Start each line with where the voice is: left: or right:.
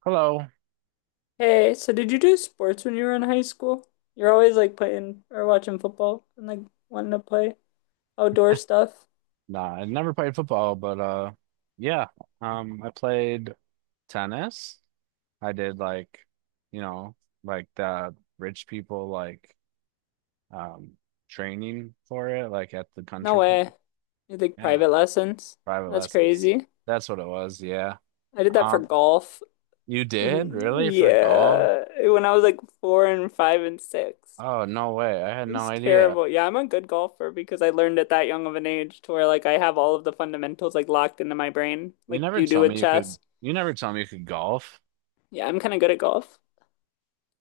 right: Hello.
left: Hey, so did you do sports when you were in high school? You're always like playing or watching football and like wanting to play outdoor stuff.
right: Nah, I never played football, but yeah. I played tennis. I did like you know, like the rich people like um training for it, like at the
left: No
right: country club.
left: way. You think
right: Yeah,
left: private lessons?
right: private
left: That's
right: lessons.
left: crazy.
right: That's what it was, yeah.
left: I did that for
right: Um
left: golf.
right: you did
left: Mm,
right: really for golf?
left: yeah, when I was like 4 and 5 and 6.
right: Oh, no way. I had
left: It
right: no
left: was
right: idea.
left: terrible. Yeah, I'm a good golfer because I learned at that young of an age to where like I have all of the fundamentals like locked into my brain,
right: You
left: like
right: never
left: you do
right: told
left: with
right: me you could
left: chess.
right: you never told me you could golf.
left: Yeah, I'm kind of good at golf.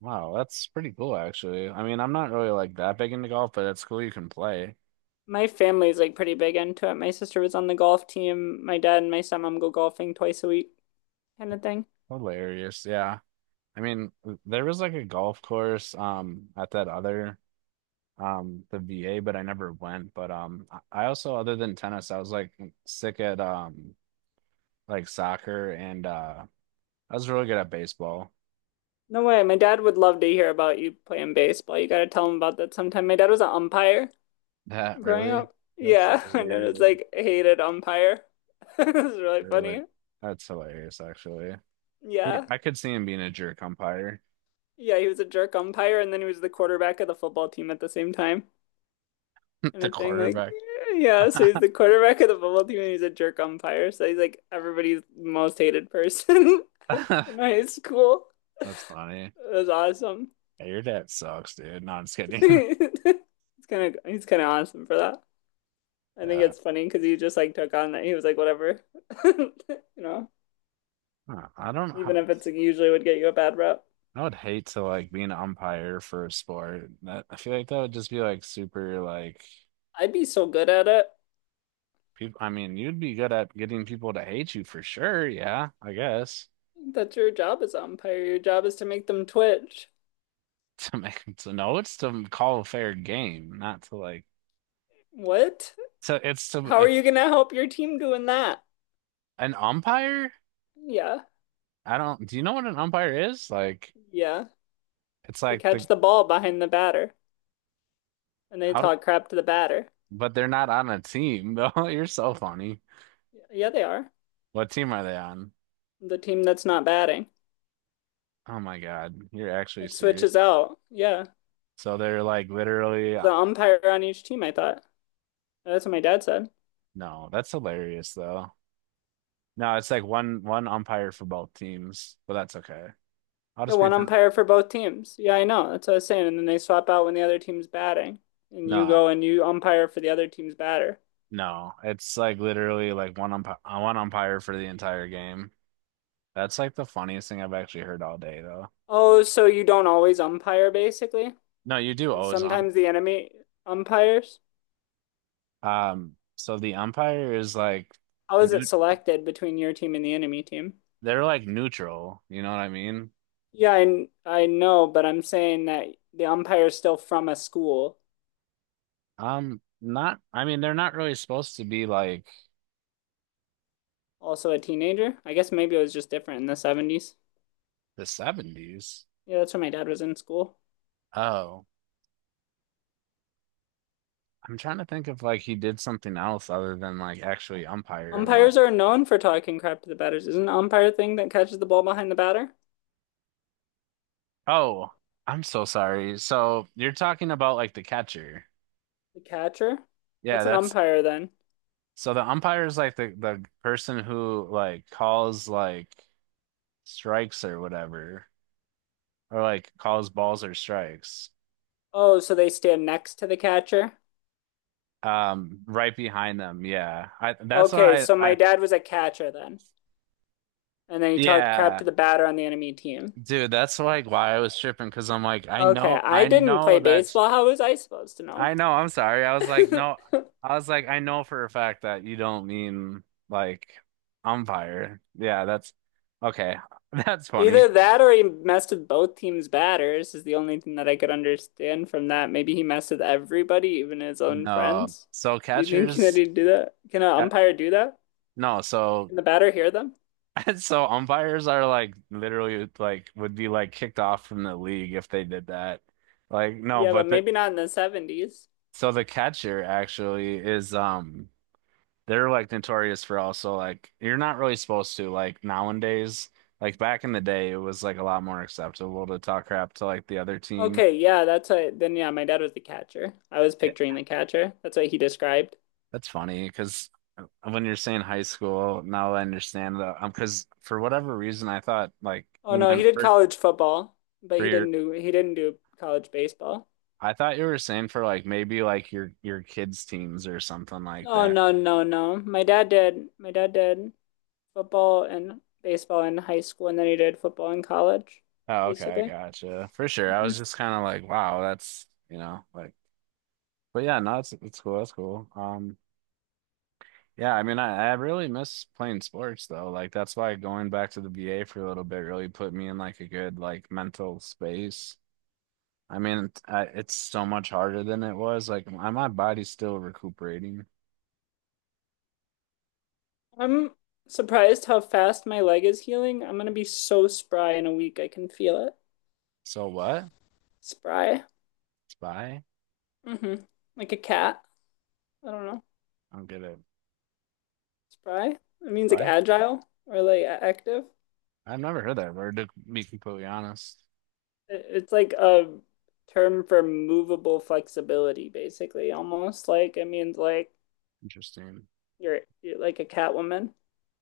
right: Wow, that's pretty cool actually. I mean, I'm not really like that big into golf, but it's cool you can play.
left: My family's like pretty big into it. My sister was on the golf team. My dad and my stepmom go golfing twice a week, kind of thing.
right: Hilarious. Yeah. I mean, there was like a golf course at that other the VA, but I never went. But I also, other than tennis, I was like sick at like soccer and I was really good at baseball.
left: No way. My dad would love to hear about you playing baseball. You got to tell him about that sometime. My dad was an umpire
right: That
left: growing
right: really?
left: up.
right: That's so
left: Yeah, and it
right: weird.
left: was like hated umpire. It was really
right: Really.
left: funny.
right: That's hilarious actually.
left: Yeah.
right: I could see him being a jerk umpire.
left: Yeah, he was a jerk umpire and then he was the quarterback of the football team at the same time. And
right: The
left: a thing like
right: quarterback.
left: yeah, so he's the quarterback of the football team and he's a jerk umpire. So he's like everybody's most hated person.
right: That's
left: in high school.
right: funny.
left: That's awesome.
right: Yeah, your dad sucks, dude. No, I'm just kidding.
left: It's kind of he's kind of awesome for that. I think
right: Yeah.
left: it's funny because he just like took on that he was like whatever, you know,
right: Huh, I don't know.
left: even if it's like, usually would get you a bad rep.
right: I would hate to like be an umpire for a sport. That, I feel like that would just be like super like
left: I'd be so good at it.
right: people. I mean, you'd be good at getting people to hate you for sure. Yeah, I guess.
left: That's your job as umpire. Your job is to make them twitch.
right: To know, it's to call a fair game, not to like.
left: What?
right: So it's to
left: How are you gonna help your team doing that?
right: an umpire.
left: Yeah,
right: I don't. Do you know what an umpire is? Like,
left: yeah.
right: it's
left: They
right: like the.
left: catch the ball behind the batter and they
right: how. do-
left: talk crap to the batter.
right: But they're not on a team though. You're so funny.
left: Yeah, they are.
right: What team are they on?
left: The team that's not batting.
right: Oh my God, you're actually
left: It
right: serious.
left: switches out. Yeah.
right: So they're like literally.
left: There's an umpire on each team, I thought. That's what my dad said.
right: No, that's hilarious though. No, it's like one umpire for both teams, but that's okay. I'll
left: Yeah,
right: just
left: one
right: pretend.
left: umpire for both teams. Yeah, I know. That's what I was saying. And then they swap out when the other team's batting. And you
right: No,
left: go and you umpire for the other team's batter.
right: no, it's like literally like one umpire for the entire game. That's like the funniest thing I've actually heard all day though.
left: Oh, so you don't always umpire, basically?
right: No, you do always.
left: Sometimes the enemy umpires?
right: So the umpire is like
left: How is it
right: new.
left: selected between your team and the enemy team?
right: They're like neutral. You know what I mean?
left: Yeah, I know, but I'm saying that the umpire is still from a school,
right: Not. I mean, they're not really supposed to be like
left: also a teenager. I guess maybe it was just different in the 70s.
right: the 70s.
left: Yeah, that's when my dad was in school.
right: Oh. I'm trying to think if like he did something else other than like actually umpire and like,
left: Umpires are known for talking crap to the batters. Isn't an umpire thing that catches the ball behind the batter?
right: oh, I'm so sorry. So you're talking about like the catcher.
left: The catcher?
right: Yeah,
left: What's an
right: that's.
left: umpire then?
right: So the umpire is like the person who like calls like strikes or whatever, or like calls balls or strikes.
left: Oh, so they stand next to the catcher?
right: Right behind them. Yeah. I That's
left: Okay,
right: why
left: so my
right: I
left: dad was a catcher then. And then he talked crap
right: yeah,
left: to the batter on the enemy team.
right: dude, that's like why I was tripping because I'm like, I
left: Okay,
right: know
left: I
right: I
left: didn't play
right: know that.
left: baseball. How was I supposed to know?
right: I know, I'm sorry. I was like, no, I was like, I know for a fact that you don't mean like umpire. Yeah, that's okay. That's funny.
left: Either that or he messed with both teams' batters is the only thing that I could understand from that. Maybe he messed with everybody, even his own
right: No.
left: friends.
right: So
left: Do you think that
right: catchers,
left: he'd do that? Can an
right: uh,
left: umpire do that?
right: no, so
left: Can the batter hear them?
right: so umpires are like literally like would be like kicked off from the league if they did that. Like no,
left: Yeah, but
right: but the
left: maybe not in the 70s.
right: so the catcher actually is. They're like notorious for also like you're not really supposed to like nowadays. Like back in the day, it was like a lot more acceptable to talk crap to like the other team.
left: Okay, yeah, that's what. Then, yeah, my dad was the catcher. I was
right: Yeah.
left: picturing the catcher. That's what he described.
right: That's funny because when you're saying high school, now I understand that, because for whatever reason, I thought like
left: Oh
right: you
left: no, he
right: meant
left: did
right: for
left: college football, but
right: for
left: he
right: your.
left: didn't do he didn't do college baseball.
right: I thought you were saying for like maybe like your kids' teams or something like
left: Oh
right: that.
left: no, no, no. My dad did football and baseball in high school, and then he did football in college,
right: Oh, okay, I
left: basically.
right: gotcha. For sure. I was
left: Mhm.
right: just kind of like, wow, that's, you know, like, but yeah, no, it's cool. That's cool. Yeah, I mean, I really miss playing sports though. Like that's why going back to the VA for a little bit really put me in like a good like mental space. I mean, it's so much harder than it was. Like my body's still recuperating.
left: I'm surprised how fast my leg is healing. I'm gonna be so spry in a week. I can feel it.
right: So what?
left: Spry.
right: Spy?
left: hmm Like a cat. I don't know.
right: I don't get it.
left: Spry? It means like
right: Spy?
left: agile or like active.
right: I've never heard that word, to be completely honest.
left: It's like a term for movable flexibility, basically, almost like it means like
right: Interesting.
left: you're like a Catwoman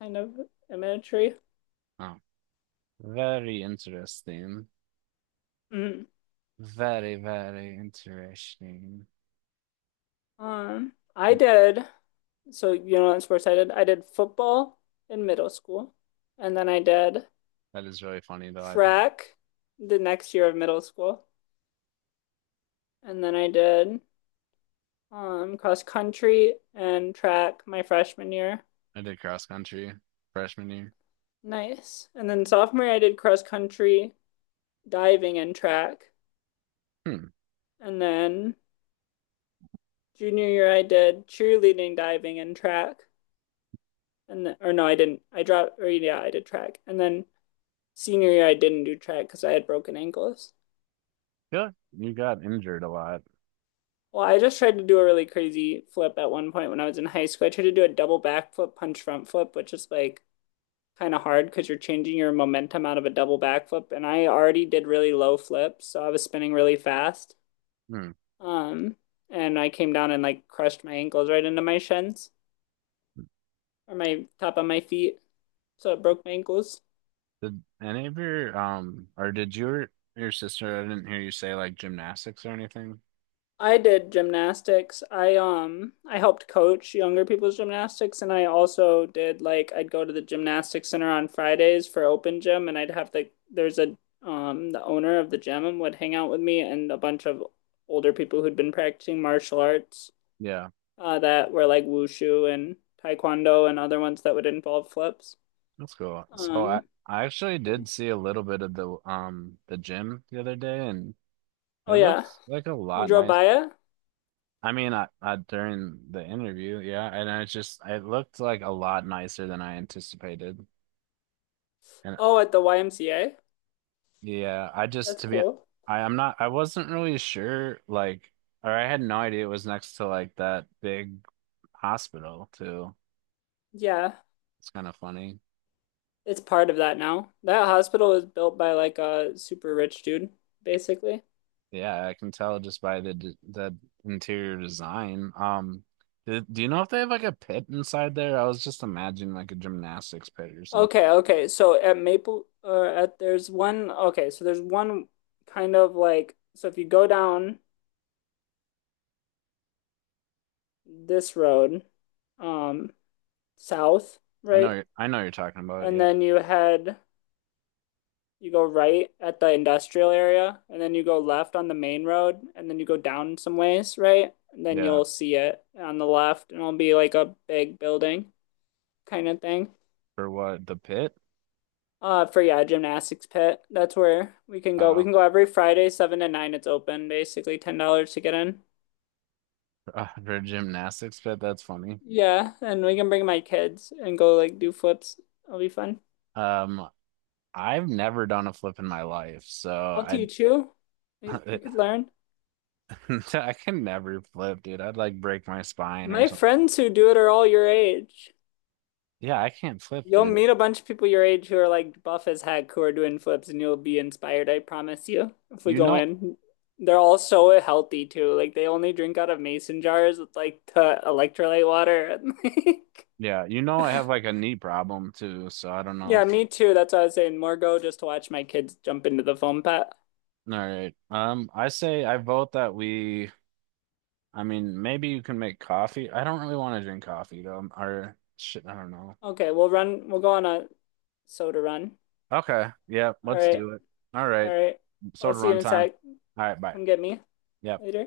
left: kind of imagery.
right: Oh, very interesting.
left: Mm.
right: Very, very interesting.
left: Um, I
right: Hmm,
left: did, so you know what sports I did? I did football in middle school, and then I did
right: that is really funny though. I think
left: track the next year of middle school, and then I did cross country and track my freshman year.
right: I did cross country freshman year.
left: Nice. And then sophomore year, I did cross country, diving, and track.
right: Hmm.
left: And then junior year, I did cheerleading, diving, and track. And then, or no, I didn't. I dropped, or yeah, I did track. And then senior year, I didn't do track because I had broken ankles.
right: Yeah, you got injured a lot.
left: Well, I just tried to do a really crazy flip at one point when I was in high school. I tried to do a double backflip, punch front flip, which is like kind of hard because you're changing your momentum out of a double backflip. And I already did really low flips, so I was spinning really fast.
right: Hmm.
left: Um, and I came down and like crushed my ankles right into my shins or my top of my feet, so it broke my ankles.
right: Did any of your or did your sister, I didn't hear you say like gymnastics or anything.
left: I did gymnastics. I helped coach younger people's gymnastics and I also did like I'd go to the gymnastics center on Fridays for open gym and I'd have the there's a the owner of the gym would hang out with me and a bunch of older people who'd been practicing martial arts
right: Yeah,
left: that were like wushu and taekwondo and other ones that would involve flips.
right: that's cool. So I
left: Um
right: I actually
left: yeah.
right: did see a little bit of the gym the other day, and
left: Oh
right: it
left: yeah.
right: looks like a
left: You
right: lot
left: drove
right: nice.
left: by it?
right: I mean, I during the interview, yeah, and I just it looked like a lot nicer than I anticipated. And
left: Oh, at the YMCA?
right: yeah, I just
left: That's
right: to be
left: cool.
right: I wasn't really sure like, or I had no idea it was next to like that big hospital too.
left: Yeah,
right: It's kind of funny.
left: it's part of that now. That hospital was built by like a super rich dude, basically.
right: Yeah, I can tell just by the d the interior design. Do you know if they have like a pit inside there? I was just imagining like a gymnastics pit or something.
left: Okay, okay. So at Maple or at there's one okay, so there's one kind of like so if you go down this road, um, south,
right: I know
left: right?
right: you're, I know you're talking about it.
left: And
right: Yeah,
left: then you go right at the industrial area, and then you go left on the main road, and then you go down some ways, right? And then
right: yeah.
left: you'll see it on the left, and it'll be like a big building kind of thing.
right: For what? The pit?
left: For yeah, gymnastics pit. That's where we can go. We
right: Uh,
left: can go every Friday, 7 to 9. It's open, basically $10 to get in.
right: for a gymnastics pit. That's funny.
left: Yeah, and we can bring my kids and go like do flips. It'll be fun.
right: Um, I've never done a flip in my life, so
left: I'll
right: I
left: teach you. You, you could learn.
right: I can never flip, dude. I'd like break my spine or
left: My
right: something.
left: friends who do it are all your age.
right: Yeah, I can't flip,
left: You'll
right: dude.
left: meet a bunch of people your age who are like buff as heck who are doing flips and you'll be inspired, I promise you, if we
right: You
left: go
right: know,
left: in. They're all so healthy too. Like they only drink out of mason jars with like the electrolyte water and like
right: yeah, you know I have like a knee problem too, so I don't know
left: Yeah,
right: if
left: me
right: that's.
left: too. That's what I was saying. More go just to watch my kids jump into the foam pit.
right: All right. I vote that we I mean, maybe you can make coffee. I don't really want to drink coffee though. Or shit, I don't know.
left: Okay, we'll go on a soda run.
right: Okay. Yeah,
left: All
right: let's
left: right.
right: do it. All
left: All
right: right.
left: right. I'll
right: Soda
left: see you
right: run
left: in a
right: time.
left: sec.
right: All right, bye.
left: Come get me
right: Yeah.
left: later.